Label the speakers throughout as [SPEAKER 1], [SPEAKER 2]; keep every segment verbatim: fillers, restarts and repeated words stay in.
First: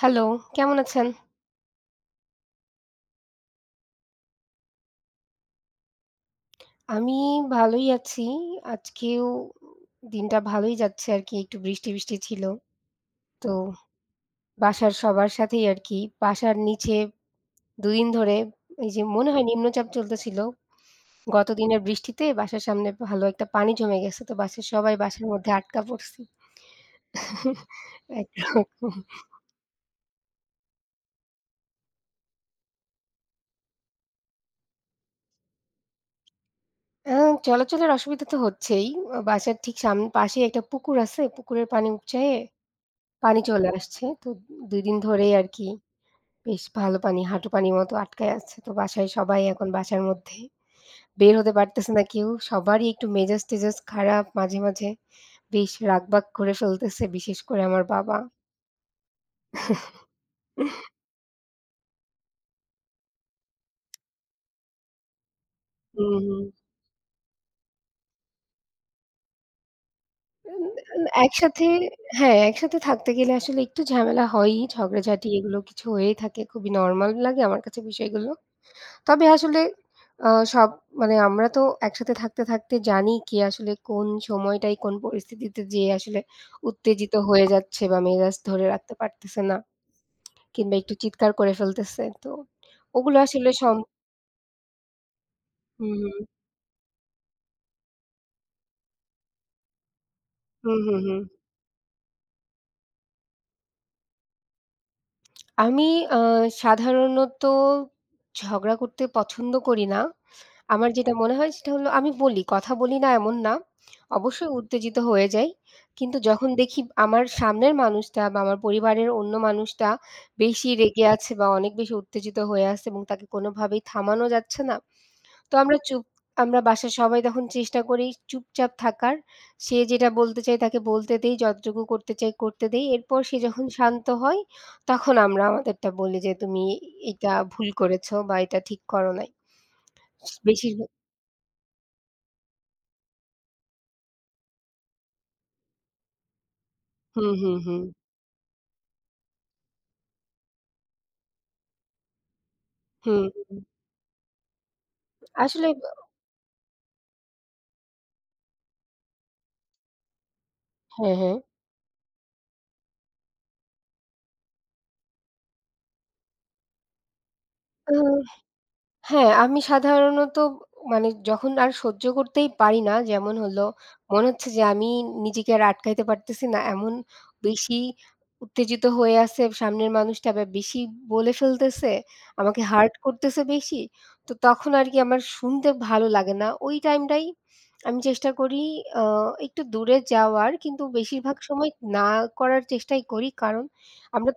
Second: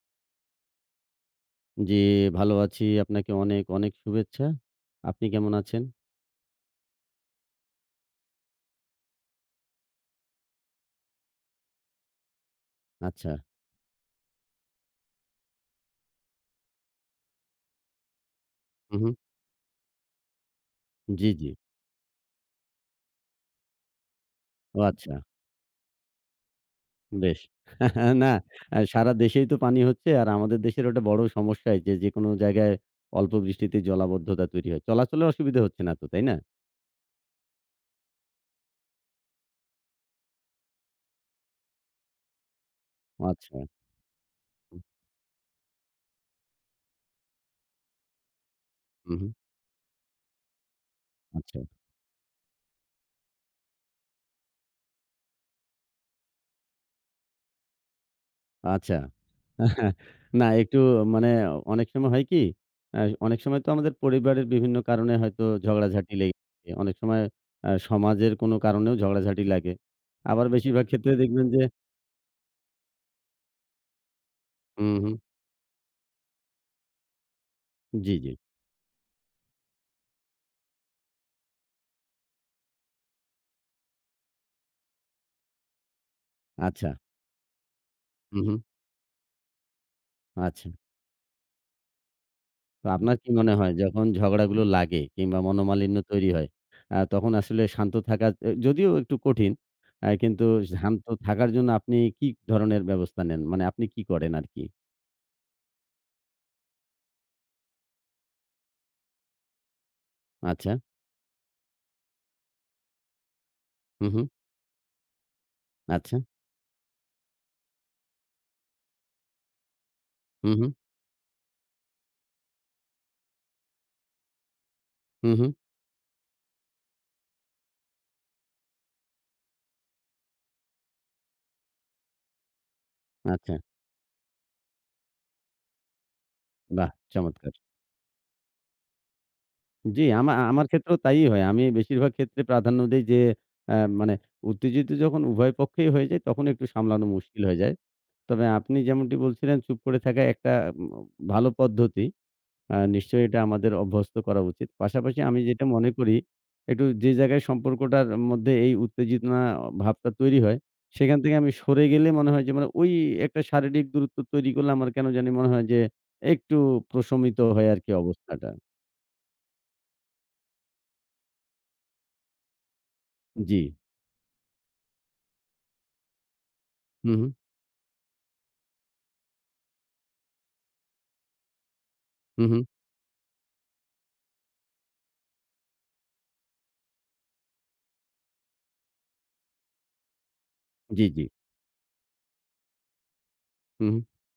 [SPEAKER 1] Hello, কেমন আছেন?
[SPEAKER 2] জি, ভালো আছি। আপনাকে অনেক, অনেক শুভেচ্ছা। আপনি কেমন আছেন?
[SPEAKER 1] আমি ভালোই আছি। আজকেও দিনটা ভালোই যাচ্ছে আরকি। একটু বৃষ্টি, বৃষ্টি ছিল।
[SPEAKER 2] আচ্ছা।
[SPEAKER 1] তো বাসার সবার সাথেই আরকি। বাসার নিচে দুই দিন ধরে এই
[SPEAKER 2] হু,
[SPEAKER 1] যে
[SPEAKER 2] হু।
[SPEAKER 1] মনে হয় নিম্নচাপ চলতেছিল।
[SPEAKER 2] জি, জি।
[SPEAKER 1] গত দিনের বৃষ্টিতে বাসার সামনে ভালো একটা পানি জমে গেছে। তো বাসার
[SPEAKER 2] ও
[SPEAKER 1] সবাই
[SPEAKER 2] আচ্ছা,
[SPEAKER 1] বাসার মধ্যে আটকা পড়ছি।
[SPEAKER 2] বেশ। না,
[SPEAKER 1] একরকম।
[SPEAKER 2] আ সারা দেশেই তো পানি হচ্ছে আর আমাদের দেশের ওটা বড় সমস্যাই যে, যেকোনো জায়গায় অল্প বৃষ্টিতেই জলাবদ্ধতা তৈরি হয়। চলাচলে অসুবিধা হচ্ছে না তো, তাই না?
[SPEAKER 1] আ চলাচলের অসুবিধা তো হচ্ছেই। আ বাসার ঠিক সাম পাশেই একটা পুকুর আছে। পুকুরের পানি উপচায়ে
[SPEAKER 2] ও
[SPEAKER 1] পানি
[SPEAKER 2] আচ্ছা।
[SPEAKER 1] চলে আসছে। তো
[SPEAKER 2] হু,
[SPEAKER 1] দুই দিন ধরেই আরকি বেশ ভালো পানি, হাঁটু পানির মতো আটকায় আছে। তো বাসায়
[SPEAKER 2] হু, হু।
[SPEAKER 1] সবাই এখন বাসার মধ্যে। বের হতে
[SPEAKER 2] আচ্ছা।
[SPEAKER 1] পারতেছে না কেউ। সবারই একটু মেজাজ-টেজাজ খারাপ। মাঝে, মাঝে বেশ রাগবাগ করে ফেলতেছে, বিশেষ করে আমার বাবা।
[SPEAKER 2] আচ্ছা। না একটু মানে অনেক সময় হয় কি? আ অনেক সময় তো আমাদের পরিবারের বিভিন্ন কারণে হয়তো ঝগড়াঝাটি
[SPEAKER 1] হুম,
[SPEAKER 2] লেগে
[SPEAKER 1] হুম।
[SPEAKER 2] থাকে। অনেক সময় আ সমাজের কোনো কারণেও ঝগড়াঝাটি লাগে। আবার
[SPEAKER 1] উম,
[SPEAKER 2] বেশিরভাগ ক্ষেত্রে দেখবেন যে
[SPEAKER 1] একসাথে হ্যাঁ, একসাথে থাকতে গেলে আসলে একটু ঝামেলা হয়ই।
[SPEAKER 2] হুম, হুম।
[SPEAKER 1] ঝগড়াঝাটি এগুলো কিছু হয়েই থাকে। খুবই নরমাল লাগে আমার কাছে
[SPEAKER 2] জি,
[SPEAKER 1] বিষয়গুলো।
[SPEAKER 2] জি।
[SPEAKER 1] তবে আসলে আ সব মানে আমরা তো একসাথে থাকতে, থাকতে জানি কি আসলে কোন সময়টাই কোন পরিস্থিতিতে যেয়ে আসলে
[SPEAKER 2] আচ্ছা।
[SPEAKER 1] উত্তেজিত হয়ে যাচ্ছে বা মেজাজ
[SPEAKER 2] হুম, হুম।
[SPEAKER 1] ধরে রাখতে পারতেছে না
[SPEAKER 2] আচ্ছা।
[SPEAKER 1] কিংবা একটু চিৎকার করে ফেলতেছে। তো
[SPEAKER 2] তো
[SPEAKER 1] ওগুলো
[SPEAKER 2] আপনার কি
[SPEAKER 1] আসলে
[SPEAKER 2] মনে হয়
[SPEAKER 1] সম
[SPEAKER 2] যখন ঝগড়াগুলো লাগে কিংবা
[SPEAKER 1] হুম,
[SPEAKER 2] মনোমালিন্য
[SPEAKER 1] হুম।
[SPEAKER 2] তৈরি হয়, আ তখন আসলে শান্ত থাকা এ যদিও একটু কঠিন, আ কিন্তু
[SPEAKER 1] হুম, হুম,
[SPEAKER 2] শান্ত
[SPEAKER 1] হুম।
[SPEAKER 2] থাকার জন্য আপনি কি ধরনের ব্যবস্থা নেন? মানে আপনি কি করেন আরকি?
[SPEAKER 1] আমি আ সাধারণত ঝগড়া করতে পছন্দ করি না।
[SPEAKER 2] আচ্ছা।
[SPEAKER 1] আমার যেটা মনে হয় সেটা হলো আমি বলি, কথা বলি না এমন না।
[SPEAKER 2] হুম, হুম।
[SPEAKER 1] অবশ্যই উত্তেজিত হয়ে যাই। কিন্তু
[SPEAKER 2] আচ্ছা।
[SPEAKER 1] যখন দেখি আমার সামনের মানুষটা বা আমার পরিবারের অন্য মানুষটা
[SPEAKER 2] হু, হু,
[SPEAKER 1] বেশি রেগে আছে বা অনেক বেশি উত্তেজিত হয়ে আছে এবং তাকে কোনোভাবেই থামানো যাচ্ছে না,
[SPEAKER 2] হু, হু।
[SPEAKER 1] তো আমরা চুপ আমরা বাসার সবাই তখন চেষ্টা করি চুপচাপ থাকার। সে যেটা বলতে চায় তাকে বলতে দেই, যতটুকু করতে চাই করতে দেই। এরপর সে
[SPEAKER 2] আচ্ছা।
[SPEAKER 1] যখন শান্ত হয়, তখন আমরা আমাদেরটা বলি যে, "তুমি
[SPEAKER 2] বাহ!
[SPEAKER 1] এটা
[SPEAKER 2] চমৎকার।
[SPEAKER 1] ভুল করেছ বা এটা ঠিক করো নাই।"
[SPEAKER 2] জি, আমা আমার
[SPEAKER 1] বেশিরভাগ
[SPEAKER 2] ক্ষেত্রেও তাই হয়। আমি বেশিরভাগ ক্ষেত্রে প্রাধান্য দেই যে, অ্যা মানে উত্তেজিত যখন উভয় পক্ষেই হয়ে যায় তখন একটু সামলানো
[SPEAKER 1] হুম,
[SPEAKER 2] মুশকিল
[SPEAKER 1] হুম,
[SPEAKER 2] হয়ে যায়।
[SPEAKER 1] হুম।
[SPEAKER 2] তবে আপনি যেমনটি বলছিলেন চুপ করে থাকা একটা উম ভালো পদ্ধতি। আ
[SPEAKER 1] হুম,
[SPEAKER 2] নিশ্চয়ই এটা
[SPEAKER 1] হুম।
[SPEAKER 2] আমাদের অভ্যস্ত করা উচিত। পাশাপাশি আমি যেটা
[SPEAKER 1] আসলে
[SPEAKER 2] মনে করি, একটু যে জায়গায় সম্পর্কটার মধ্যে এই উত্তেজনা ভাবটা তৈরি হয়,
[SPEAKER 1] হ্যাঁ,
[SPEAKER 2] সেখান
[SPEAKER 1] হ্যাঁ।
[SPEAKER 2] থেকে আমি সরে গেলে মনে হয় যে মানে ওই একটা শারীরিক দূরত্ব তৈরি করলে আমার কেন জানি মনে হয় যে একটু প্রশমিত হয় আরকি
[SPEAKER 1] আ
[SPEAKER 2] অবস্থাটা।
[SPEAKER 1] হ্যাঁ, আমি সাধারণত মানে যখন আর সহ্য করতেই পারি না, যেমন
[SPEAKER 2] জি।
[SPEAKER 1] হলো মনে হচ্ছে যে আমি নিজেকে আর আটকাইতে পারতেছি না। এমন
[SPEAKER 2] হু, হু,
[SPEAKER 1] বেশি উত্তেজিত হয়ে আছে সামনের মানুষটা আবার বেশি বলে ফেলতেছে,
[SPEAKER 2] হু, হু।
[SPEAKER 1] আমাকে হার্ট করতেছে বেশি। তো তখন আর কি আমার শুনতে ভালো লাগে না। ওই টাইমটাই আমি চেষ্টা করি আ একটু দূরে যাওয়ার কিন্তু
[SPEAKER 2] জি, জি।
[SPEAKER 1] বেশিরভাগ সময় না করার চেষ্টাই করি। কারণ
[SPEAKER 2] হু, হু।
[SPEAKER 1] আমরা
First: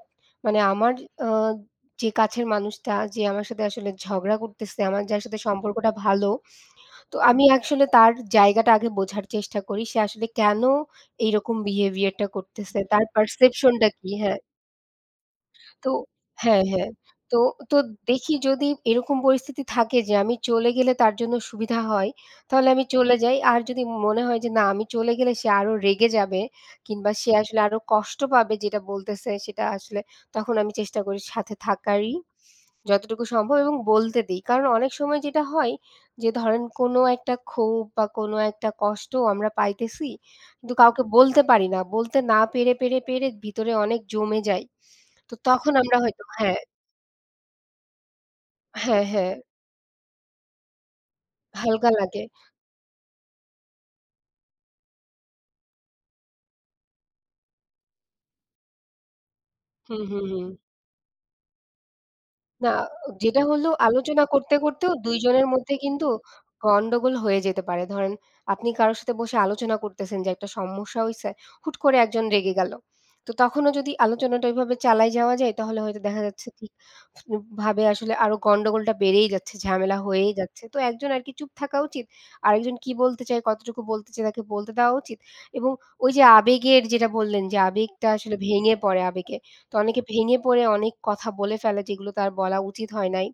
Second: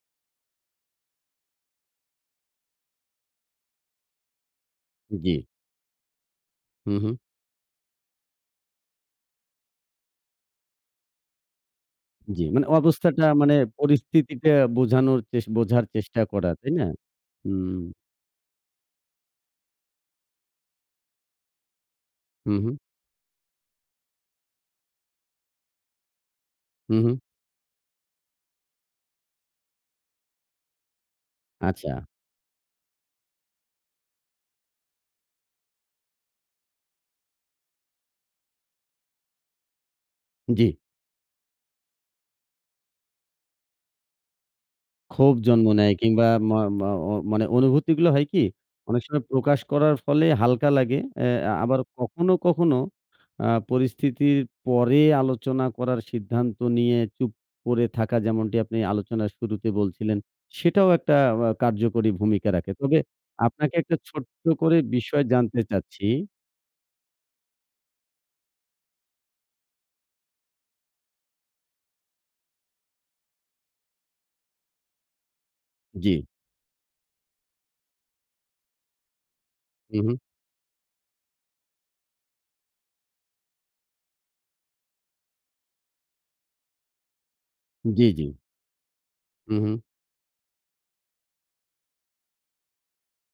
[SPEAKER 1] মানে আমার আ যে কাছের মানুষটা যে আমার সাথে আসলে ঝগড়া করতেছে, আমার যার
[SPEAKER 2] জি।
[SPEAKER 1] সাথে সম্পর্কটা ভালো।
[SPEAKER 2] হু, হু।
[SPEAKER 1] তো আমি আসলে তার জায়গাটা আগে বোঝার চেষ্টা করি। সে আসলে কেন এইরকম behavior টা
[SPEAKER 2] জি। মানে
[SPEAKER 1] করতেছে? তার
[SPEAKER 2] অবস্থাটা মানে
[SPEAKER 1] perception টা কি? হ্যাঁ,
[SPEAKER 2] পরিস্থিতিটা বোঝানোর চেস বোঝার
[SPEAKER 1] তো
[SPEAKER 2] চেষ্টা করা,
[SPEAKER 1] হ্যাঁ,
[SPEAKER 2] তাই না?
[SPEAKER 1] হ্যাঁ। তো তো
[SPEAKER 2] হুম।
[SPEAKER 1] দেখি যদি এরকম পরিস্থিতি থাকে যে আমি চলে গেলে তার জন্য সুবিধা হয়,
[SPEAKER 2] হু,
[SPEAKER 1] তাহলে
[SPEAKER 2] হু।
[SPEAKER 1] আমি চলে যাই। আর যদি মনে হয় যে না আমি চলে গেলে সে আরো রেগে যাবে
[SPEAKER 2] হু,
[SPEAKER 1] কিংবা
[SPEAKER 2] হু।
[SPEAKER 1] সে আসলে আরো কষ্ট পাবে যেটা বলতেছে সেটা আসলে তখন আমি চেষ্টা করি সাথে
[SPEAKER 2] আচ্ছা।
[SPEAKER 1] থাকারই। যতটুকু সম্ভব এবং বলতে দিই। কারণ অনেক সময় যেটা হয় যে ধরেন কোনো একটা ক্ষোভ বা কোনো একটা কষ্ট আমরা পাইতেছি।
[SPEAKER 2] জি।
[SPEAKER 1] কিন্তু কাউকে বলতে পারি না। বলতে না পেরে, পেরে, পেরে ভিতরে অনেক জমে যায়। তো
[SPEAKER 2] ক্ষোভ জন্ম
[SPEAKER 1] তখন
[SPEAKER 2] নেয়
[SPEAKER 1] আমরা হয়তো
[SPEAKER 2] কিংবা ম
[SPEAKER 1] হ্যাঁ,
[SPEAKER 2] ম অ মানে অনুভূতিগুলো হয় কি? অনেক
[SPEAKER 1] হ্যাঁ,
[SPEAKER 2] সময়
[SPEAKER 1] হ্যাঁ
[SPEAKER 2] প্রকাশ করার ফলে হালকা লাগে। অ্যা আবার
[SPEAKER 1] হালকা লাগে।
[SPEAKER 2] কখনো, কখনো আ পরিস্থিতির পরে আলোচনা করার সিদ্ধান্ত নিয়ে চুপ করে থাকা যেমনটি আপনি আলোচনার শুরুতে
[SPEAKER 1] হুম,
[SPEAKER 2] বলছিলেন,
[SPEAKER 1] হুম, হুম।
[SPEAKER 2] সেটাও একটা আ কার্যকরী ভূমিকা
[SPEAKER 1] না,
[SPEAKER 2] রাখে। তবে
[SPEAKER 1] যেটা হলো
[SPEAKER 2] আপনাকে একটা
[SPEAKER 1] আলোচনা
[SPEAKER 2] ছোট্ট
[SPEAKER 1] করতে,
[SPEAKER 2] করে
[SPEAKER 1] করতেও দুই
[SPEAKER 2] বিষয়
[SPEAKER 1] জনের
[SPEAKER 2] জানতে
[SPEAKER 1] মধ্যে
[SPEAKER 2] চাচ্ছি।
[SPEAKER 1] কিন্তু গন্ডগোল হয়ে যেতে পারে। ধরেন আপনি কারো সাথে বসে আলোচনা করতেছেন যে একটা সমস্যা হইছে, হুট করে একজন রেগে গেল। তো তখনও যদি আলোচনাটা ওইভাবে চালায় যাওয়া যায় তাহলে হয়তো
[SPEAKER 2] জি।
[SPEAKER 1] দেখা যাচ্ছে কি ভাবে আসলে আরো গন্ডগোলটা বেড়েই যাচ্ছে, ঝামেলা
[SPEAKER 2] হু, হু।
[SPEAKER 1] হয়েই যাচ্ছে। তো একজন আরকি চুপ থাকা উচিত। আরেকজন কি বলতে চায়, কতটুকু বলতে চায় তাকে বলতে দেওয়া উচিত। এবং ওই যে আবেগের যেটা বললেন যে আবেগটা
[SPEAKER 2] জি, জি।
[SPEAKER 1] আসলে ভেঙে পড়ে আবেগে।
[SPEAKER 2] হু, হু।
[SPEAKER 1] তো অনেকে ভেঙে পড়ে অনেক কথা বলে ফেলে যেগুলো তার বলা উচিত হয় নাই।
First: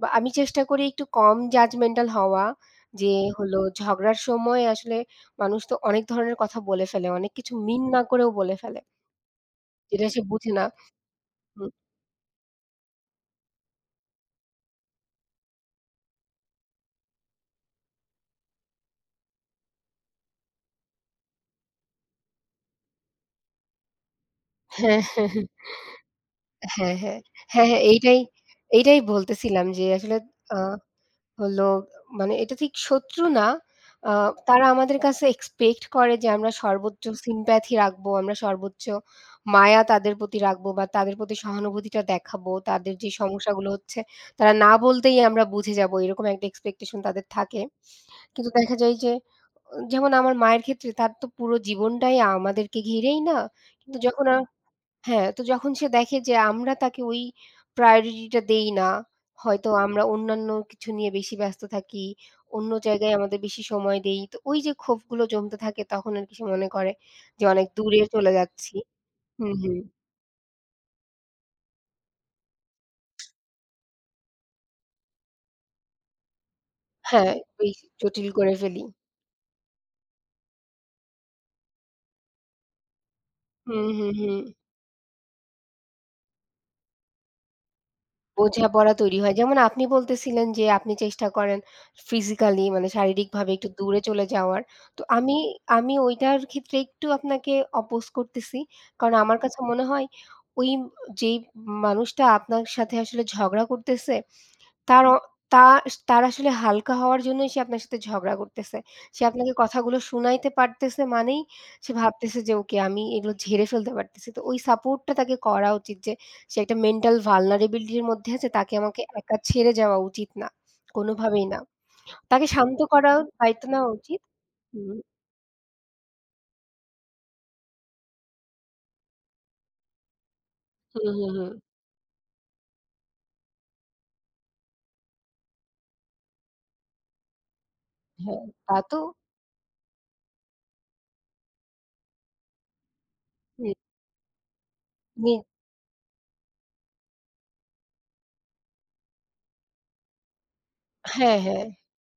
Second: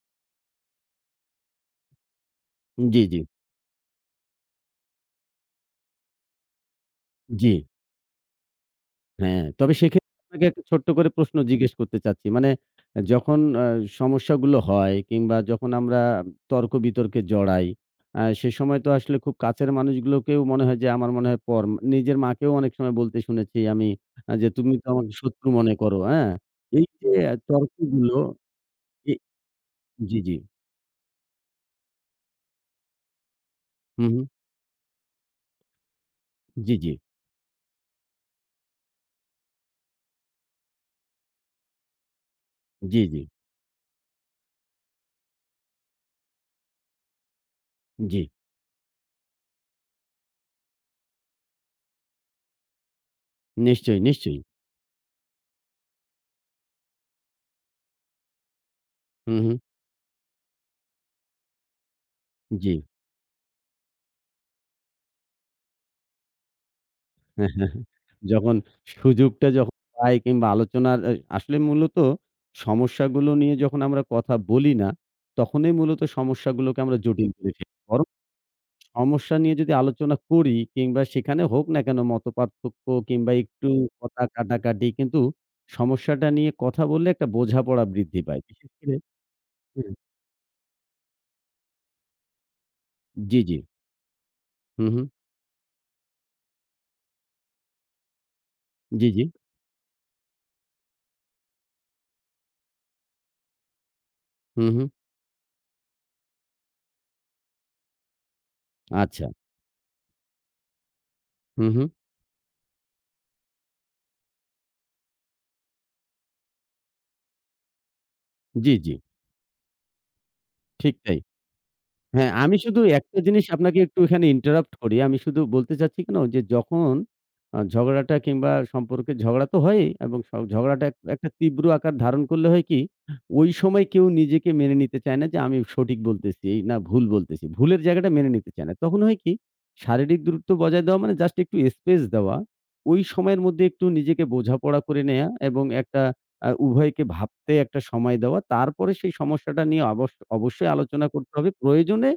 [SPEAKER 1] বা আমি চেষ্টা করি একটু কম judgmental হওয়া।
[SPEAKER 2] জি,
[SPEAKER 1] যে
[SPEAKER 2] জি।
[SPEAKER 1] হলো ঝগড়ার সময় আসলে মানুষ তো অনেক ধরনের কথা বলে ফেলে। অনেক
[SPEAKER 2] জি।
[SPEAKER 1] কিছু মিন না করেও বলে ফেলে।
[SPEAKER 2] হ্যাঁ, তবে
[SPEAKER 1] যেটা
[SPEAKER 2] সেক্ষেত্রে
[SPEAKER 1] সে
[SPEAKER 2] আপনাকে
[SPEAKER 1] বুঝে
[SPEAKER 2] একটা
[SPEAKER 1] না।
[SPEAKER 2] ছোট্ট করে প্রশ্ন
[SPEAKER 1] হুম।
[SPEAKER 2] জিজ্ঞেস করতে চাচ্ছি। মানে আ যখন আ সমস্যাগুলো হয় কিংবা যখন আমরা তর্ক-বিতর্কে জড়াই, আ সে সময় তো আসলে খুব কাছের মানুষগুলোকেও মনে হয় যে আমার মনে হয় পর নিজের মাকেও অনেক সময় বলতে শুনেছি আমি আ যে, "তুমি তো
[SPEAKER 1] হ্যাঁ,
[SPEAKER 2] আমাকে
[SPEAKER 1] হ্যাঁ,
[SPEAKER 2] শত্রু মনে করো।" হ্যাঁ? এই
[SPEAKER 1] হ্যাঁ,
[SPEAKER 2] যে
[SPEAKER 1] হ্যাঁ,
[SPEAKER 2] আহ,
[SPEAKER 1] হ্যাঁ, হ্যাঁ, হ্যাঁ,
[SPEAKER 2] তর্কগুলো
[SPEAKER 1] এইটাই এইটাই
[SPEAKER 2] এ
[SPEAKER 1] বলতেছিলাম যে আসলে
[SPEAKER 2] জি, জি।
[SPEAKER 1] আ হলো মানে এটা ঠিক শত্রু না।
[SPEAKER 2] হু,
[SPEAKER 1] আ
[SPEAKER 2] হু।
[SPEAKER 1] তারা আমাদের কাছে এক্সপেক্ট করে যে আমরা
[SPEAKER 2] জি, জি।
[SPEAKER 1] সর্বোচ্চ sympathy রাখবো, আমরা সর্বোচ্চ মায়া তাদের প্রতি রাখবো বা তাদের প্রতি সহানুভূতিটা দেখাবো। তাদের
[SPEAKER 2] জি,
[SPEAKER 1] যে
[SPEAKER 2] জি।
[SPEAKER 1] সমস্যাগুলো হচ্ছে তারা না বলতেই আমরা বুঝে যাবো। এরকম একটা expectation তাদের থাকে।
[SPEAKER 2] জি।
[SPEAKER 1] কিন্তু দেখা যায় যে আহ, যেমন আমার মায়ের ক্ষেত্রে তার তো পুরো জীবনটাই আমাদেরকে ঘিরেই না। কিন্তু
[SPEAKER 2] নিশ্চয়ই,
[SPEAKER 1] যখন
[SPEAKER 2] নিশ্চয়ই।
[SPEAKER 1] হ্যাঁ, তো যখন সে দেখে যে আমরা তাকে ওই priority টা দেই না,
[SPEAKER 2] হু, হু।
[SPEAKER 1] হয়তো আমরা অন্যান্য কিছু নিয়ে বেশি ব্যস্ত থাকি, অন্য
[SPEAKER 2] জি।
[SPEAKER 1] জায়গায় আমাদের বেশি সময় দেই। তো ওই যে ক্ষোভগুলো জমতে থাকে তখন আরকি সে মনে করে যে অনেক দূরে চলে
[SPEAKER 2] যখন
[SPEAKER 1] যাচ্ছি।
[SPEAKER 2] সুযোগটা
[SPEAKER 1] হুম,
[SPEAKER 2] যখন
[SPEAKER 1] হুম।
[SPEAKER 2] পাই কিংবা আলোচনার এ আসলে মূলত সমস্যাগুলো নিয়ে যখন আমরা কথা বলি না, তখনই মূলত সমস্যাগুলোকে আমরা জটিল
[SPEAKER 1] হ্যাঁ,
[SPEAKER 2] করে ফেলি।
[SPEAKER 1] বেশ
[SPEAKER 2] বরং
[SPEAKER 1] জটিল করে ফেলি।
[SPEAKER 2] সমস্যা নিয়ে যদি আলোচনা করি কিংবা সেখানে হোক না কেন মতপার্থক্য কিংবা একটু
[SPEAKER 1] হুম, হুম,
[SPEAKER 2] কথা
[SPEAKER 1] হুম।
[SPEAKER 2] কাটাকাটি কিন্তু সমস্যাটা নিয়ে কথা বললে একটা বোঝাপড়া বৃদ্ধি পায়। বিশেষ
[SPEAKER 1] বোঝাপড়া
[SPEAKER 2] করে
[SPEAKER 1] তৈরি হয়। যেমন আপনি
[SPEAKER 2] হুম,
[SPEAKER 1] বলতেছিলেন যে আপনি চেষ্টা করেন ফিজিক্যালি মানে
[SPEAKER 2] জি,
[SPEAKER 1] শারীরিকভাবে
[SPEAKER 2] জি।
[SPEAKER 1] একটু দূরে চলে যাওয়ার।
[SPEAKER 2] হু,
[SPEAKER 1] তো
[SPEAKER 2] হু।
[SPEAKER 1] আমি আমি ওইটার ক্ষেত্রে একটু আপনাকে অপোজ করতেছি।
[SPEAKER 2] জি,
[SPEAKER 1] কারণ
[SPEAKER 2] জি।
[SPEAKER 1] আমার কাছে মনে হয় ওই যেই মানুষটা আপনার সাথে আসলে ঝগড়া করতেছে
[SPEAKER 2] হু, হু।
[SPEAKER 1] তার অ তা তার আসলে হালকা হওয়ার জন্যই সে আপনার সাথে ঝগড়া করতেছে। সে
[SPEAKER 2] আচ্ছা।
[SPEAKER 1] আপনাকে কথাগুলো শুনাইতে পারতেছে মানেই
[SPEAKER 2] হু, হু।
[SPEAKER 1] সে ভাবতেছে যে ওকে আমি এগুলো ঝেড়ে ফেলতে পারতেছি। তো ওই সাপোর্টটা তাকে করা উচিত যে সে একটা মেন্টাল vulnerability এর মধ্যে আছে তাকে
[SPEAKER 2] জি, জি।
[SPEAKER 1] আমাকে একা ছেড়ে যাওয়া উচিত না।
[SPEAKER 2] ঠিক তাই।
[SPEAKER 1] কোনোভাবেই না।
[SPEAKER 2] হ্যাঁ,
[SPEAKER 1] তাকে
[SPEAKER 2] আমি
[SPEAKER 1] শান্ত
[SPEAKER 2] শুধু
[SPEAKER 1] করার
[SPEAKER 2] একটা জিনিস
[SPEAKER 1] দায়িত্ব
[SPEAKER 2] আপনাকে
[SPEAKER 1] নেওয়া
[SPEAKER 2] একটু
[SPEAKER 1] উচিত।
[SPEAKER 2] এখানে ইন্টারাপ্ট
[SPEAKER 1] হুম,
[SPEAKER 2] করি। আমি শুধু বলতে চাচ্ছি কেন যে যখন আ ঝগড়াটা কিংবা সম্পর্কে ঝগড়া তো হয়ই এবং স ঝগড়াটা এক
[SPEAKER 1] হুম,
[SPEAKER 2] একটা
[SPEAKER 1] হুম, হুম।
[SPEAKER 2] তীব্র আকার ধারণ করলে হয় কি, ওই সময় কেউ নিজেকে মেনে নিতে চায় না যে আমি সঠিক বলতেছি এই না ভুল বলতেছি। ভুলের জায়গাটা মেনে
[SPEAKER 1] হ্যাঁ,
[SPEAKER 2] নিতে চায় না।
[SPEAKER 1] তা তো
[SPEAKER 2] তখন হয় কি শারীরিক দূরত্ব বজায় দেওয়া মানে জাস্ট একটু স্পেস দেওয়া। ওই সময়ের মধ্যে
[SPEAKER 1] হুম,
[SPEAKER 2] একটু নিজেকে বোঝাপড়া করে নেয়া
[SPEAKER 1] নি
[SPEAKER 2] এবং একটা আ উভয়কে ভাবতে একটা সময় দেওয়া। তারপরে সেই সমস্যাটা নিয়ে অবশ্য অবশ্যই আলোচনা করতে
[SPEAKER 1] হ্যাঁ,
[SPEAKER 2] হবে।
[SPEAKER 1] হ্যাঁ।
[SPEAKER 2] প্রয়োজনে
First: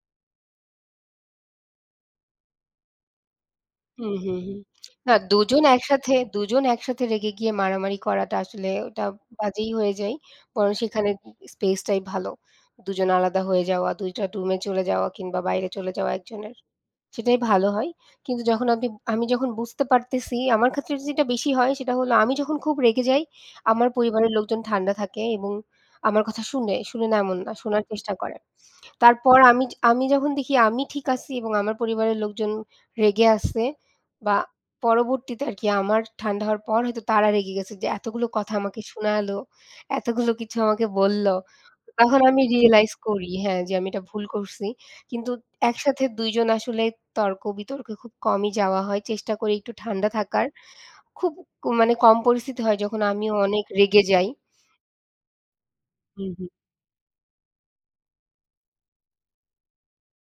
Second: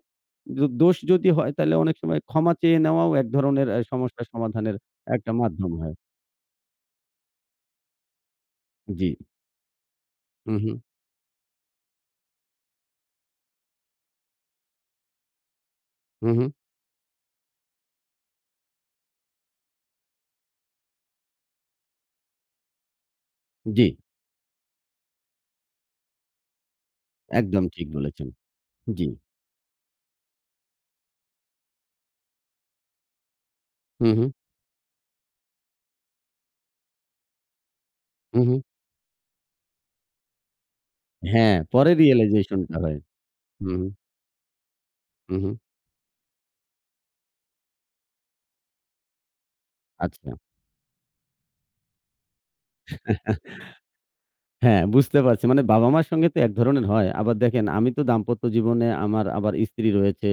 [SPEAKER 2] দো দোষ যদি হয় তাহলে অনেক সময় ক্ষমা চেয়ে নেওয়াও এক ধরনের আ
[SPEAKER 1] হুম,
[SPEAKER 2] সমস্যা
[SPEAKER 1] হুম, হুম।
[SPEAKER 2] সমাধানের
[SPEAKER 1] না
[SPEAKER 2] একটা
[SPEAKER 1] ২ জন
[SPEAKER 2] মাধ্যম হয়।
[SPEAKER 1] একসাথে দুই জন একসাথে রেগে গিয়ে মারামারি করাটা আসলে ওটা
[SPEAKER 2] জি।
[SPEAKER 1] বাজেই হয়ে যায়।
[SPEAKER 2] হু,
[SPEAKER 1] বরং
[SPEAKER 2] হু,
[SPEAKER 1] সেখানে স্পেসটাই ভালো। দুই জন আলাদা হয়ে যাওয়া, দু টা রুমে চলে যাওয়া কিংবা বাইরে চলে যাওয়া
[SPEAKER 2] হু, হু।
[SPEAKER 1] একজনের। সেটাই ভালো হয়। কিন্তু যখন আপনি আমি যখন বুঝতে পারতেছি আমার ক্ষেত্রে যেটা বেশি হয় সেটা হলো আমি যখন খুব রেগে যাই,
[SPEAKER 2] জি,
[SPEAKER 1] আমার পরিবারের লোকজন ঠান্ডা থাকে এবং আমার কথা শুনে, শুনে না এমন না,
[SPEAKER 2] একদম
[SPEAKER 1] শোনার
[SPEAKER 2] ঠিক
[SPEAKER 1] চেষ্টা
[SPEAKER 2] বলেছেন।
[SPEAKER 1] করে।
[SPEAKER 2] জি।
[SPEAKER 1] তারপর আমি আমি যখন দেখি আমি ঠিক আছি এবং আমার পরিবারের লোকজন রেগে আছে
[SPEAKER 2] হু, হু,
[SPEAKER 1] বা পরবর্তীতে আর কি আমার ঠান্ডা হওয়ার পর হয়তো তারা রেগে গেছে যে এতগুলো
[SPEAKER 2] হু,
[SPEAKER 1] কথা
[SPEAKER 2] হু।
[SPEAKER 1] আমাকে শোনালো, এতগুলো কিছু আমাকে বলল।
[SPEAKER 2] হ্যাঁ, পরে
[SPEAKER 1] তখন আমি
[SPEAKER 2] রিয়ালাইজেশন টা
[SPEAKER 1] রিয়ালাইজ
[SPEAKER 2] হয়।
[SPEAKER 1] করি হ্যাঁ,
[SPEAKER 2] হু,
[SPEAKER 1] যে
[SPEAKER 2] হু,
[SPEAKER 1] আমি এটা ভুল করছি। কিন্তু
[SPEAKER 2] হু, হু।
[SPEAKER 1] একসাথে দুই জন আসলে তর্ক-বিতর্কে খুব কমই যাওয়া হয়। চেষ্টা করি একটু ঠান্ডা
[SPEAKER 2] আচ্ছা।
[SPEAKER 1] থাকার। খুব ক- মানে কম পরিস্থিতি হয় যখন আমিও অনেক রেগে যাই।
[SPEAKER 2] হ্যাঁ, বুঝতে পারছি। মানে বাবা-মার সঙ্গে
[SPEAKER 1] হুম,
[SPEAKER 2] তো
[SPEAKER 1] হুম।
[SPEAKER 2] এক ধরনের হয়। আবার দেখেন আমি তো দাম্পত্য জীবনে আমার আবার স্ত্রী রয়েছে।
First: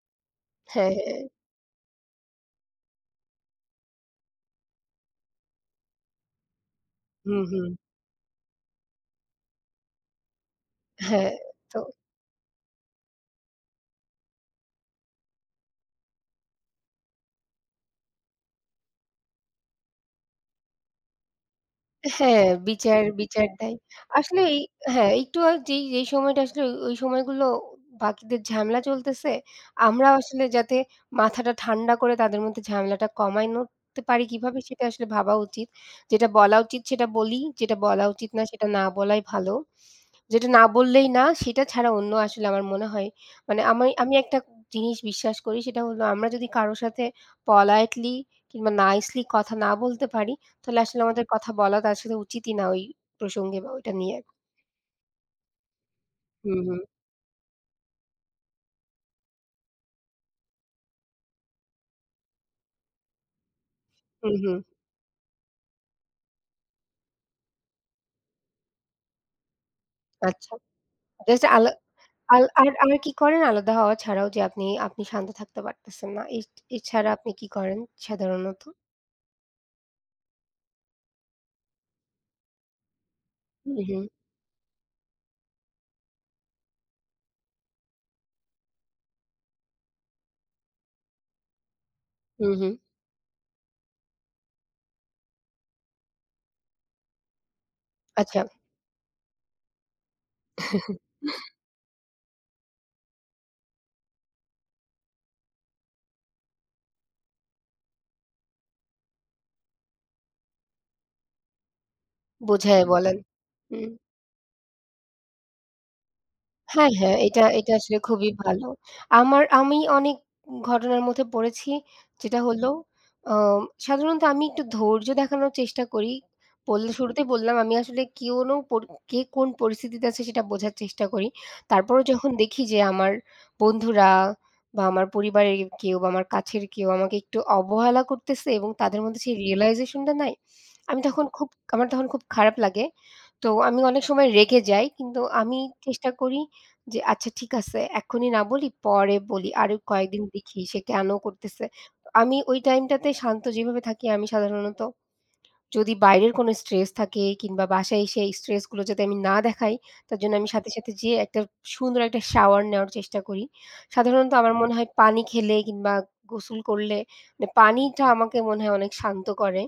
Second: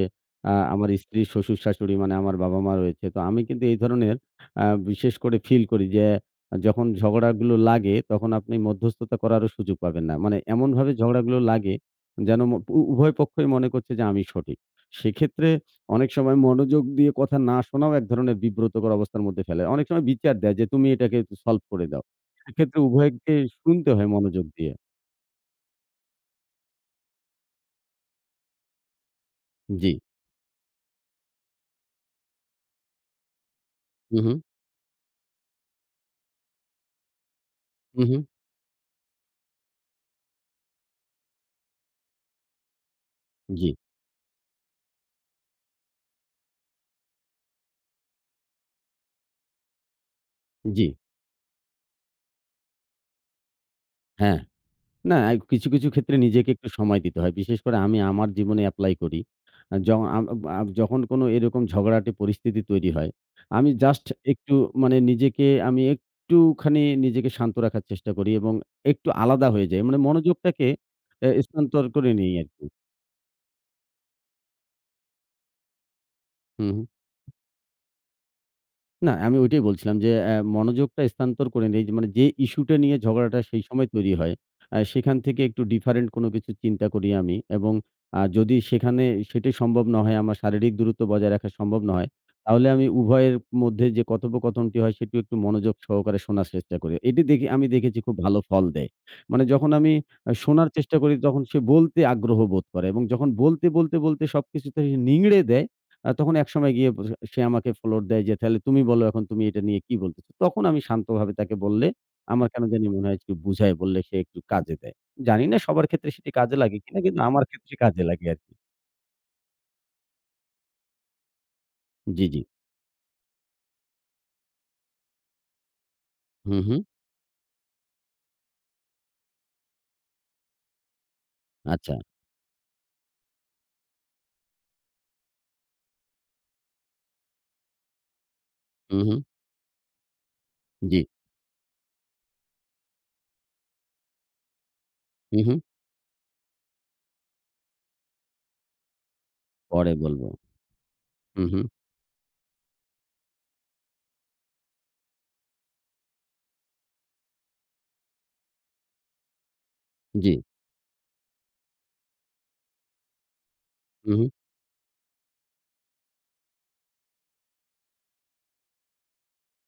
[SPEAKER 2] আ আমার
[SPEAKER 1] হ্যাঁ, হ্যাঁ।
[SPEAKER 2] স্ত্রীর শ্বশুর-শাশুড়ি মানে আমার বাবা-মা রয়েছে। তো আমি কিন্তু এই ধরনের আ বিশেষ করে ফিল করি যে যখন
[SPEAKER 1] হুম,
[SPEAKER 2] ঝগড়াগুলো
[SPEAKER 1] হুম।
[SPEAKER 2] লাগে তখন আপনি মধ্যস্থতা করারও সুযোগ পাবেন না। মানে এমনভাবে
[SPEAKER 1] হ্যাঁ,
[SPEAKER 2] ঝগড়াগুলো লাগে
[SPEAKER 1] তো
[SPEAKER 2] যেন ম উ উভয় পক্ষই মনে করছে যে আমি সঠিক। সেক্ষেত্রে অনেক সময় মনোযোগ দিয়ে কথা না শোনাও এক ধরনের বিব্রতকর অবস্থার মধ্যে ফেলে। অনেক সময় বিচার দেয় যে তুমি এটাকে সলভ করে দাও।
[SPEAKER 1] হ্যাঁ,
[SPEAKER 2] সেক্ষেত্রে
[SPEAKER 1] বিচার
[SPEAKER 2] উভয়কে
[SPEAKER 1] বিচার দেয়।
[SPEAKER 2] শুনতে হয়
[SPEAKER 1] আসলে
[SPEAKER 2] মনোযোগ
[SPEAKER 1] এই
[SPEAKER 2] দিয়ে।
[SPEAKER 1] হ্যাঁ, একটু আ যেই, যেই সময়টা আসলে ওই ওই সময়গুলো বাকিদের ঝামেলা চলতেছে,
[SPEAKER 2] জি।
[SPEAKER 1] আমরা আসলে যাতে মাথাটা ঠান্ডা করে তাদের মধ্যে ঝামেলাটা কমায় নিতে
[SPEAKER 2] হু,
[SPEAKER 1] পারি
[SPEAKER 2] হু,
[SPEAKER 1] কিভাবে সেটা আসলে ভাবা উচিত। যেটা বলা উচিত সেটা বলি, যেটা
[SPEAKER 2] হু,
[SPEAKER 1] বলা
[SPEAKER 2] হু।
[SPEAKER 1] উচিত না সেটা না বলাই ভালো। যেটা না বললেই না, সেটা ছাড়া অন্য আসলে আমার মনে হয় মানে
[SPEAKER 2] জি,
[SPEAKER 1] আমি আমি একটা জিনিস বিশ্বাস করি সেটা হলো আমরা যদি কারো সাথে politely কিংবা nicely কথা না বলতে পারি, তাহলে
[SPEAKER 2] জি।
[SPEAKER 1] আসলে আমাদের কথা বলা তার সাথে উচিতই না ওই প্রসঙ্গে বা ওইটা নিয়ে।
[SPEAKER 2] হ্যাঁ। না এই কিছু, কিছু ক্ষেত্রে নিজেকে
[SPEAKER 1] হুম,
[SPEAKER 2] একটু
[SPEAKER 1] হুম।
[SPEAKER 2] সময় দিতে হয়। বিশেষ করে আমি আমার জীবনে এপ্লাই করি। আ য আম আ যখন কোনো এরকম ঝগড়াটে পরিস্থিতি তৈরি হয়, আমি জাস্ট
[SPEAKER 1] হুম,
[SPEAKER 2] একটু
[SPEAKER 1] হুম।
[SPEAKER 2] মানে নিজেকে আমি একটুখানি নিজেকে শান্ত রাখার চেষ্টা করি এবং একটু আলাদা হয়ে যাই। মানে
[SPEAKER 1] আচ্ছা।
[SPEAKER 2] মনোযোগটাকে এ
[SPEAKER 1] জাস্ট আলা
[SPEAKER 2] স্থানান্তর করে নিই
[SPEAKER 1] আল
[SPEAKER 2] আরকি।
[SPEAKER 1] আর আর কি করেন আলাদা হওয়া ছাড়াও যে আপনি আপনি শান্ত থাকতে পারতেছেন না। এ
[SPEAKER 2] হু, হু।
[SPEAKER 1] এছাড়া আপনি কি করেন সাধারণত?
[SPEAKER 2] না, আমি ওইটাই বলছিলাম যে অ্যা মনোযোগটা স্থানান্তর করে নেই। মানে যে ইস্যুটা নিয়ে ঝগড়াটা সেই
[SPEAKER 1] হুম,
[SPEAKER 2] সময়
[SPEAKER 1] হুম।
[SPEAKER 2] তৈরি হয়, আ সেখান থেকে একটু ডিফারেন্ট কোনো কিছু চিন্তা করি আমি এবং আ যদি সেখানে সেটাই সম্ভব না হয়, আমার শারীরিক দূরত্ব বজায় রাখা সম্ভব না হয়,
[SPEAKER 1] হুম,
[SPEAKER 2] তাহলে
[SPEAKER 1] হুম।
[SPEAKER 2] আমি উভয়ের মধ্যে যে কথোপকথনটি হয় সেটিও একটু মনোযোগ সহকারে শোনার চেষ্টা করি। এটি দেখি আমি দেখেছি খুব ভালো
[SPEAKER 1] আচ্ছা।
[SPEAKER 2] ফল দেয়। মানে যখন আমি আ শোনার চেষ্টা করি তখন সে বলতে আগ্রহ বোধ করে এবং যখন বলতে, বলতে, বলতে সবকিছুতে সে নিংড়ে দেয় আ তখন একসময় গিয়ে ব সে আমাকে ফ্লোর দেয় যে, "তাহলে তুমি বলো এখন তুমি এটা নিয়ে কি বলতেছ?" তখন আমি শান্তভাবে তাকে বললে, আমার কেন
[SPEAKER 1] বুঝায়ে
[SPEAKER 2] জানি মনে
[SPEAKER 1] বলেন।
[SPEAKER 2] হয় একটু বুঝায়
[SPEAKER 1] হুম।
[SPEAKER 2] বললে সে একটু কাজে দেয়। জানি না সবার ক্ষেত্রে সেটি কাজে লাগে
[SPEAKER 1] হ্যাঁ,
[SPEAKER 2] কিনা
[SPEAKER 1] হ্যাঁ,
[SPEAKER 2] কিন্তু
[SPEAKER 1] এটা
[SPEAKER 2] আমার
[SPEAKER 1] এটা
[SPEAKER 2] ক্ষেত্রে
[SPEAKER 1] আসলে
[SPEAKER 2] কাজে লাগে
[SPEAKER 1] খুবই
[SPEAKER 2] আরকি।
[SPEAKER 1] ভালো। আমার আমি অনেক ঘটনার মধ্যে পড়েছি।
[SPEAKER 2] জি,
[SPEAKER 1] যেটা
[SPEAKER 2] জি।
[SPEAKER 1] হলো আম সাধারণত আমি একটু ধৈর্য দেখানোর চেষ্টা করি।
[SPEAKER 2] হু, হু।
[SPEAKER 1] বললে শুরুতেই বললাম আমি আসলে কোনো পর কে কোন পরিস্থিতিতে আছে সেটা বোঝার চেষ্টা করি।
[SPEAKER 2] আচ্ছা।
[SPEAKER 1] তারপরেও যখন দেখি যে আমার বন্ধুরা বা আমার পরিবারের কেউ বা আমার কাছের কেউ আমাকে একটু অবহেলা করতেছে এবং
[SPEAKER 2] হু,
[SPEAKER 1] তাদের
[SPEAKER 2] হু।
[SPEAKER 1] মধ্যে সেই realization টা নাই।
[SPEAKER 2] জি।
[SPEAKER 1] আমি তখন খুব আমার তখন খুব খারাপ লাগে। তো আমি অনেক সময় রেগে যাই। কিন্তু
[SPEAKER 2] হু, হু।
[SPEAKER 1] আমি চেষ্টা করি যে আচ্ছা ঠিক আছে এখনই না বলি পরে বলি। আরো
[SPEAKER 2] পরে বলব।
[SPEAKER 1] কয়েকদিন দেখি সে কেন
[SPEAKER 2] হু, হু।
[SPEAKER 1] করতেছে। আমি ওই টাইমটাতে শান্ত যেভাবে থাকি আমি সাধারণত যদি বাইরের কোনো স্ট্রেস থাকে কিংবা বাসায় এসে এই স্ট্রেস গুলো যাতে আমি না দেখাই তার
[SPEAKER 2] জি।
[SPEAKER 1] জন্য আমি সাথে, সাথে যেয়ে একটা সুন্দর একটা শাওয়ার নেওয়ার চেষ্টা করি।
[SPEAKER 2] হু, হু।
[SPEAKER 1] সাধারণত আমার হুম। মনে হয় পানি খেলে কিংবা গোসল করলে মানে পানিটা আমাকে মনে হয় অনেক শান্ত করে।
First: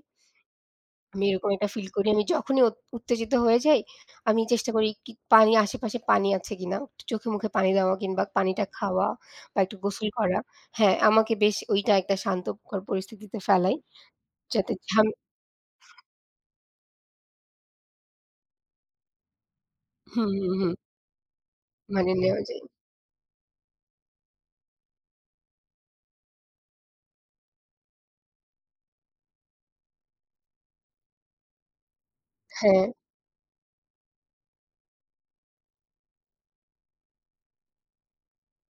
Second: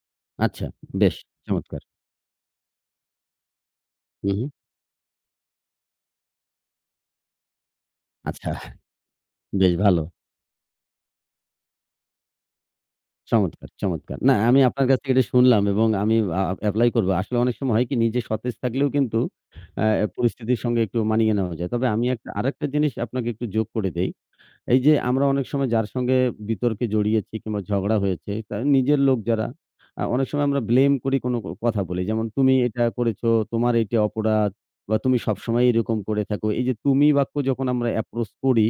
[SPEAKER 2] আচ্ছা। বেশ
[SPEAKER 1] আমি এরকম একটা
[SPEAKER 2] চমৎকার।
[SPEAKER 1] ফিল করি। আমি যখনই উত উত্তেজিত হয়ে যাই,
[SPEAKER 2] হু,
[SPEAKER 1] আমি
[SPEAKER 2] হু।
[SPEAKER 1] চেষ্টা করি কি পানি আশেপাশে পানি আছে কিনা, একটু চোখে মুখে পানি দেওয়া কিংবা
[SPEAKER 2] আচ্ছা
[SPEAKER 1] পানিটা খাওয়া বা
[SPEAKER 2] বেশ
[SPEAKER 1] একটু
[SPEAKER 2] ভালো।
[SPEAKER 1] গোসল করা। হ্যাঁ, আমাকে বেশ ওইটা একটা শান্তকর পরিস্থিতিতে
[SPEAKER 2] চমৎকার,
[SPEAKER 1] ফেলায়।
[SPEAKER 2] চমৎকার। না আমি
[SPEAKER 1] যাতে
[SPEAKER 2] আপনার কাছ
[SPEAKER 1] ঝাম
[SPEAKER 2] থেকে এটা শুনলাম এবং আমি আ এপ্লাই করব। আসলে অনেক সময় হয় কি নিজে সতেজ থাকলেও কিন্তু আ
[SPEAKER 1] হুম, হুম,
[SPEAKER 2] পরিস্থিতির
[SPEAKER 1] হুম।
[SPEAKER 2] সঙ্গে একটু মানিয়ে নেওয়া যায়। তবে আমি
[SPEAKER 1] মানে
[SPEAKER 2] একটা
[SPEAKER 1] নেওয়া যায়।
[SPEAKER 2] আরেকটা জিনিস আপনাকে একটু যোগ করে দেই। এই যে আমরা অনেক সময় যার সঙ্গে বিতর্কে জড়িয়েছি কিংবা ঝগড়া হয়েছে, তা নিজের লোক যারা আ অনেক সময় আমরা ব্লেম করি কোনো ক কথা বলি। যেমন তুমি এটা
[SPEAKER 1] হ্যাঁ,
[SPEAKER 2] করেছো, তোমার এটা অপরাধ বা তুমি সবসময় এরকম করে থাকো। এই যে তুমি বাক্য যখন আমরা অ্যাপ্রোচ করি,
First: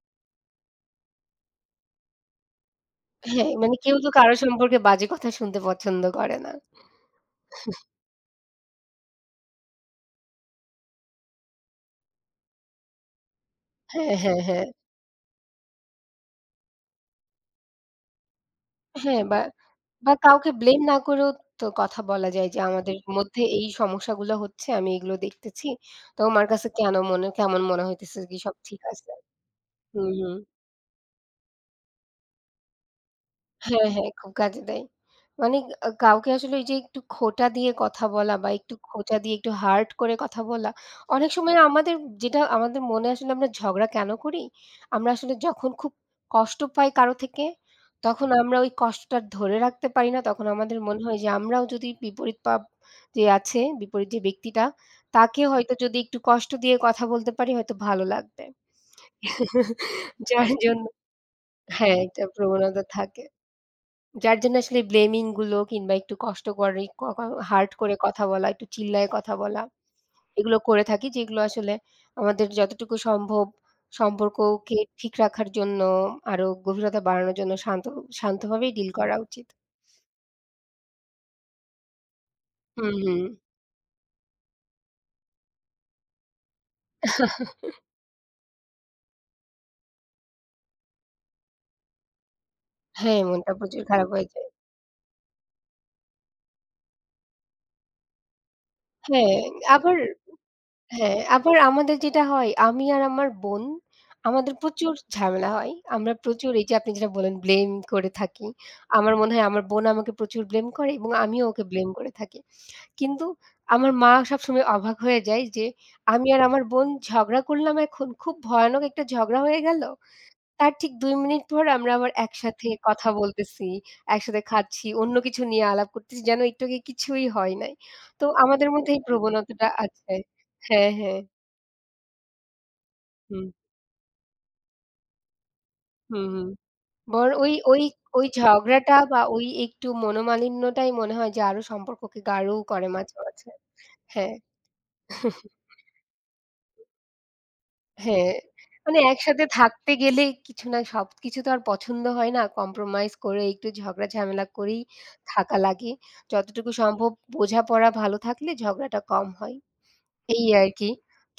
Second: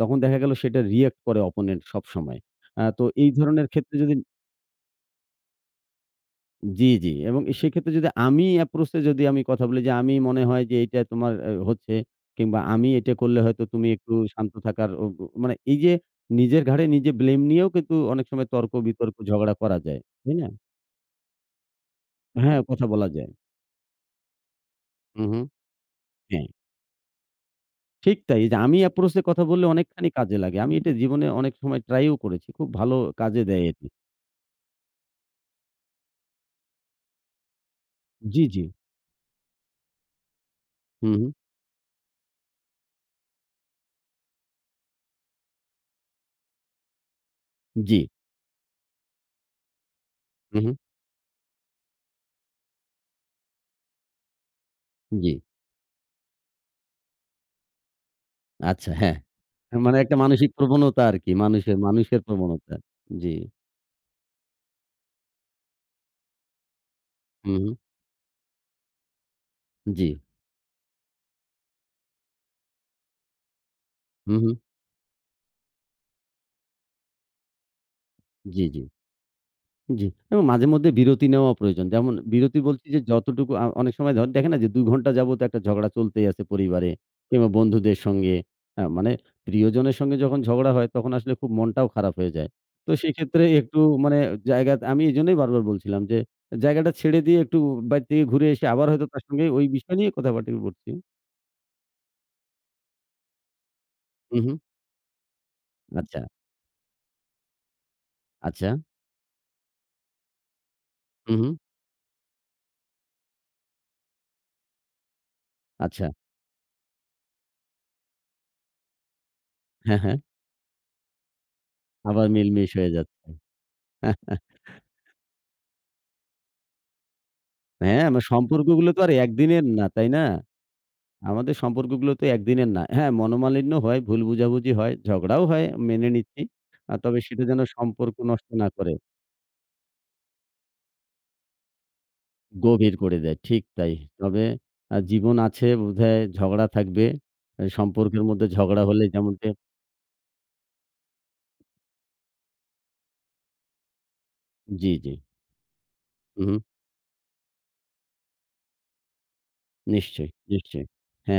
[SPEAKER 2] তখন দেখা গেল সেটা রিঅ্যাক্ট করে অপোনেন্ট সবসময়। আ তো এই
[SPEAKER 1] হ্যাঁ,
[SPEAKER 2] ধরনের
[SPEAKER 1] মানে কেউ
[SPEAKER 2] ক্ষেত্রে
[SPEAKER 1] তো
[SPEAKER 2] যদি
[SPEAKER 1] কারো সম্পর্কে বাজে কথা শুনতে পছন্দ করে না।
[SPEAKER 2] জি, জি। এবং সেক্ষেত্রে যদি আমি approach এ যদি আমি কথা বলি যে, "আমি মনে হয় যে এইটা তোমার আ হচ্ছে কিংবা আমি এটা করলে হয়তো তুমি
[SPEAKER 1] হ্যাঁ,
[SPEAKER 2] একটু
[SPEAKER 1] হ্যাঁ,
[SPEAKER 2] শান্ত
[SPEAKER 1] হ্যাঁ।
[SPEAKER 2] থাকার" ও ও মানে এই যে নিজের ঘাড়ে নিজে blame নিয়েও কিন্তু অনেক সময় তর্ক-বিতর্ক
[SPEAKER 1] হ্যাঁ, বা
[SPEAKER 2] ঝগড়া করা যায়।
[SPEAKER 1] বা
[SPEAKER 2] তাই না?
[SPEAKER 1] কাউকে ব্লেম না করেও তো কথা বলা যায় যে,
[SPEAKER 2] হ্যাঁ, কথা
[SPEAKER 1] "আমাদের
[SPEAKER 2] বলা যায়।
[SPEAKER 1] মধ্যে এই সমস্যাগুলো হচ্ছে, আমি এগুলো
[SPEAKER 2] হু, হু।
[SPEAKER 1] দেখতেছি। তো আমার
[SPEAKER 2] হ্যাঁ,
[SPEAKER 1] কাছে কেন মনে কেমন মনে
[SPEAKER 2] ঠিক
[SPEAKER 1] হইতেছে কি
[SPEAKER 2] তাই। এই
[SPEAKER 1] সব
[SPEAKER 2] যে আমি
[SPEAKER 1] ঠিক আছে?"
[SPEAKER 2] approach এ কথা বললে
[SPEAKER 1] হুম,
[SPEAKER 2] অনেকখানি
[SPEAKER 1] হুম।
[SPEAKER 2] কাজে লাগে। আমি এটা জীবনে অনেক সময় ট্রাইও করেছি। খুব ভালো কাজে দেয়
[SPEAKER 1] হ্যাঁ,
[SPEAKER 2] এটি।
[SPEAKER 1] হ্যাঁ, খুব কাজে দেয়। মানে আ কাউকে আসলে ওই যে একটু খোঁটা দিয়ে কথা বলা
[SPEAKER 2] জি,
[SPEAKER 1] বা
[SPEAKER 2] জি।
[SPEAKER 1] একটু খোঁচা দিয়ে একটু হার্ড করে কথা বলা,
[SPEAKER 2] হু, হু।
[SPEAKER 1] অনেক সময় আমাদের যেটা আমাদের মনে আসলে আমরা ঝগড়া কেন করি? আমরা আসলে যখন খুব কষ্ট পাই কারো থেকে,
[SPEAKER 2] জি।
[SPEAKER 1] তখন আমরা ওই কষ্টটা ধরে রাখতে পারি না। তখন
[SPEAKER 2] হু, হু।
[SPEAKER 1] আমাদের মনে হয় যে আমরাও যদি বিপরীত পাব যে আছে, বিপরীত যে ব্যক্তিটা,
[SPEAKER 2] জি।
[SPEAKER 1] তাকে হয়তো যদি একটু কষ্ট দিয়ে কথা বলতে পারি হয়তো ভালো লাগবে।
[SPEAKER 2] আচ্ছা, হ্যাঁ। তার মানে একটা
[SPEAKER 1] যার
[SPEAKER 2] মানসিক
[SPEAKER 1] জন্য
[SPEAKER 2] প্রবণতা আরকি। মানুষের,
[SPEAKER 1] হ্যাঁ,
[SPEAKER 2] মানুষের
[SPEAKER 1] একটা
[SPEAKER 2] প্রবণতা।
[SPEAKER 1] প্রবণতা থাকে।
[SPEAKER 2] জি।
[SPEAKER 1] যার জন্য আসলে ব্লেমিং গুলো কিংবা একটু কষ্ট করে ক ক
[SPEAKER 2] হু,
[SPEAKER 1] হার্ড
[SPEAKER 2] হু।
[SPEAKER 1] করে কথা বলা, একটু চিল্লায়ে কথা বলা,
[SPEAKER 2] জি।
[SPEAKER 1] এগুলো করে থাকি যেগুলো আসলে আমাদের যতটুকু সম্ভব
[SPEAKER 2] হু, হু।
[SPEAKER 1] সম্পর্ককে ঠিক রাখার জন্য আরো গভীরতা বাড়ানোর জন্য শান্ত
[SPEAKER 2] জি,
[SPEAKER 1] শান্তভাবেই
[SPEAKER 2] জি,
[SPEAKER 1] ডিল করা উচিত।
[SPEAKER 2] জি। এবং মাঝেমধ্যে বিরতি নেওয়া প্রয়োজন। যেমন বিরতি বলছি
[SPEAKER 1] হুম,
[SPEAKER 2] যে
[SPEAKER 1] হুম।
[SPEAKER 2] যতটুকু আ অনেক সময় ধ দেখেন না যে দুই ঘন্টা যাবত একটা ঝগড়া চলতেই আছে পরিবারে কিংবা বন্ধুদের সঙ্গে। আ মানে প্রিয়জনের সঙ্গে যখন ঝগড়া হয় তখন আসলে খুব মনটাও খারাপ হয়ে যায়। তো
[SPEAKER 1] হ্যাঁ,
[SPEAKER 2] সেক্ষেত্রে
[SPEAKER 1] মনটা
[SPEAKER 2] একটু
[SPEAKER 1] প্রচুর খারাপ
[SPEAKER 2] মানে
[SPEAKER 1] হয়ে যায়।
[SPEAKER 2] জায়গা আমি এজন্যই বারবার বলছিলাম যে জায়গাটা ছেড়ে দিয়ে একটু বাড়ি থেকে ঘুরে এসে আবার হয়তো তার
[SPEAKER 1] হ্যাঁ,
[SPEAKER 2] সঙ্গে ওই বিষয়
[SPEAKER 1] আবার
[SPEAKER 2] নিয়ে কথাবার্তা বলছি।
[SPEAKER 1] হ্যাঁ, আবার আমাদের যেটা হয় আমি আর আমার বোন
[SPEAKER 2] হু, হু।
[SPEAKER 1] আমাদের প্রচুর ঝামেলা হয়। আমরা
[SPEAKER 2] আচ্ছা।
[SPEAKER 1] প্রচুর এই যে আপনি যেটা বললেন ব্লেম করে থাকি।
[SPEAKER 2] আচ্ছা।
[SPEAKER 1] আমার মনে হয় আমার বোন আমাকে প্রচুর ব্লেম করে এবং
[SPEAKER 2] হু,
[SPEAKER 1] আমিও
[SPEAKER 2] হু।
[SPEAKER 1] ওকে ব্লেম করে থাকি। কিন্তু আমার মা সবসময় অবাক হয়ে যায় যে
[SPEAKER 2] আচ্ছা।
[SPEAKER 1] আমি আর আমার বোন ঝগড়া করলাম এখন খুব ভয়ানক একটা ঝগড়া হয়ে গেল।
[SPEAKER 2] হ্যাঁ, হ্যাঁ।
[SPEAKER 1] তার ঠিক দুই মিনিট পর আমরা আবার
[SPEAKER 2] আবার
[SPEAKER 1] একসাথে
[SPEAKER 2] মিলমিশ হয়ে
[SPEAKER 1] কথা
[SPEAKER 2] যাচ্ছে।
[SPEAKER 1] বলতেছি, একসাথে খাচ্ছি, অন্য কিছু নিয়ে আলাপ করতেছি যেন একটু আগে কিছুই হয় নাই।
[SPEAKER 2] হ্যাঁ,
[SPEAKER 1] তো
[SPEAKER 2] আমার
[SPEAKER 1] আমাদের মধ্যে
[SPEAKER 2] সম্পর্কগুলো তো
[SPEAKER 1] এই
[SPEAKER 2] আর একদিনের
[SPEAKER 1] প্রবণতাটা
[SPEAKER 2] না, তাই
[SPEAKER 1] আছে।
[SPEAKER 2] না?
[SPEAKER 1] হ্যাঁ, হ্যাঁ।
[SPEAKER 2] আমাদের সম্পর্কগুলো তো একদিনের না। হ্যাঁ,
[SPEAKER 1] হুম,
[SPEAKER 2] মনোমালিন্য হয়, ভুল বুঝাবুঝি হয়, ঝগড়াও হয়, মেনে
[SPEAKER 1] হুম,
[SPEAKER 2] নিচ্ছি।
[SPEAKER 1] হুম।
[SPEAKER 2] আ তবে
[SPEAKER 1] বর
[SPEAKER 2] সেটা
[SPEAKER 1] ওই
[SPEAKER 2] যেন
[SPEAKER 1] ওই
[SPEAKER 2] সম্পর্ক
[SPEAKER 1] ওই
[SPEAKER 2] নষ্ট না করে,
[SPEAKER 1] ঝগড়াটা বা ওই একটু মনোমালিন্যটাই মনে হয় যে আরো সম্পর্ককে গাঢ়ও করে
[SPEAKER 2] গভীর
[SPEAKER 1] মাঝে,
[SPEAKER 2] করে দেয়।
[SPEAKER 1] মাঝে।
[SPEAKER 2] ঠিক তাই।
[SPEAKER 1] হ্যাঁ,
[SPEAKER 2] তবে আ জীবন আছে বোধহয় ঝগড়া থাকবে। এ সম্পর্কের
[SPEAKER 1] হ্যাঁ।
[SPEAKER 2] মধ্যে ঝগড়া
[SPEAKER 1] মানে
[SPEAKER 2] হলে
[SPEAKER 1] একসাথে
[SPEAKER 2] যেমনটি
[SPEAKER 1] থাকতে গেলে কিছু না সবকিছু তো আর পছন্দ হয় না। কম্প্রোমাইজ করে একটু ঝগড়া ঝামেলা করেই
[SPEAKER 2] জি, জি।
[SPEAKER 1] থাকা লাগে।
[SPEAKER 2] হু, হু।
[SPEAKER 1] যতটুকু সম্ভব বোঝাপড়া ভালো থাকলে ঝগড়াটা কম হয়।
[SPEAKER 2] নিশ্চয়ই,
[SPEAKER 1] এই আর
[SPEAKER 2] নিশ্চয়ই।
[SPEAKER 1] কি।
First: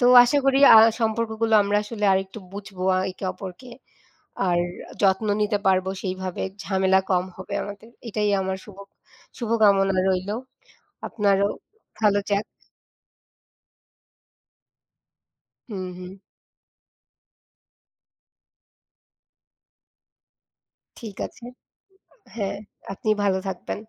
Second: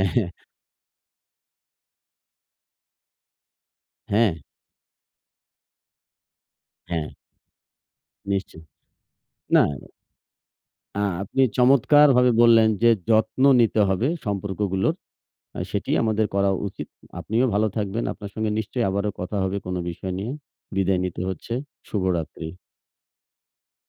[SPEAKER 1] তো
[SPEAKER 2] হ্যাঁ,
[SPEAKER 1] আশা করি আ সম্পর্কগুলো আমরা আসলে আরেকটু বুঝবো আ একে অপরকে।
[SPEAKER 2] হ্যাঁ,
[SPEAKER 1] আর যত্ন নিতে পারবো সেইভাবে ঝামেলা
[SPEAKER 2] হ্যাঁ,
[SPEAKER 1] কম হবে আমাদের। এটাই আমার
[SPEAKER 2] নিশ্চয়ই।
[SPEAKER 1] শুভ
[SPEAKER 2] না
[SPEAKER 1] শুভকামনা রইলো।
[SPEAKER 2] আ আপনি
[SPEAKER 1] আপনারও ভালো
[SPEAKER 2] চমৎকারভাবে
[SPEAKER 1] যাক।
[SPEAKER 2] বললেন যে যত্ন নিতে হবে সম্পর্কগুলোর। আ
[SPEAKER 1] হুম,
[SPEAKER 2] সেটিই
[SPEAKER 1] হুম।
[SPEAKER 2] আমাদের করা উচিত। আপনিও ভালো থাকবেন। আপনার সঙ্গে নিশ্চয়ই আবারও কথা হবে কোনো বিষয় নিয়ে। বিদায়
[SPEAKER 1] ঠিক
[SPEAKER 2] নিতে
[SPEAKER 1] আছে।
[SPEAKER 2] হচ্ছে। শুভরাত্রি।
[SPEAKER 1] হ্যাঁ, আপনি ভালো থাকবেন।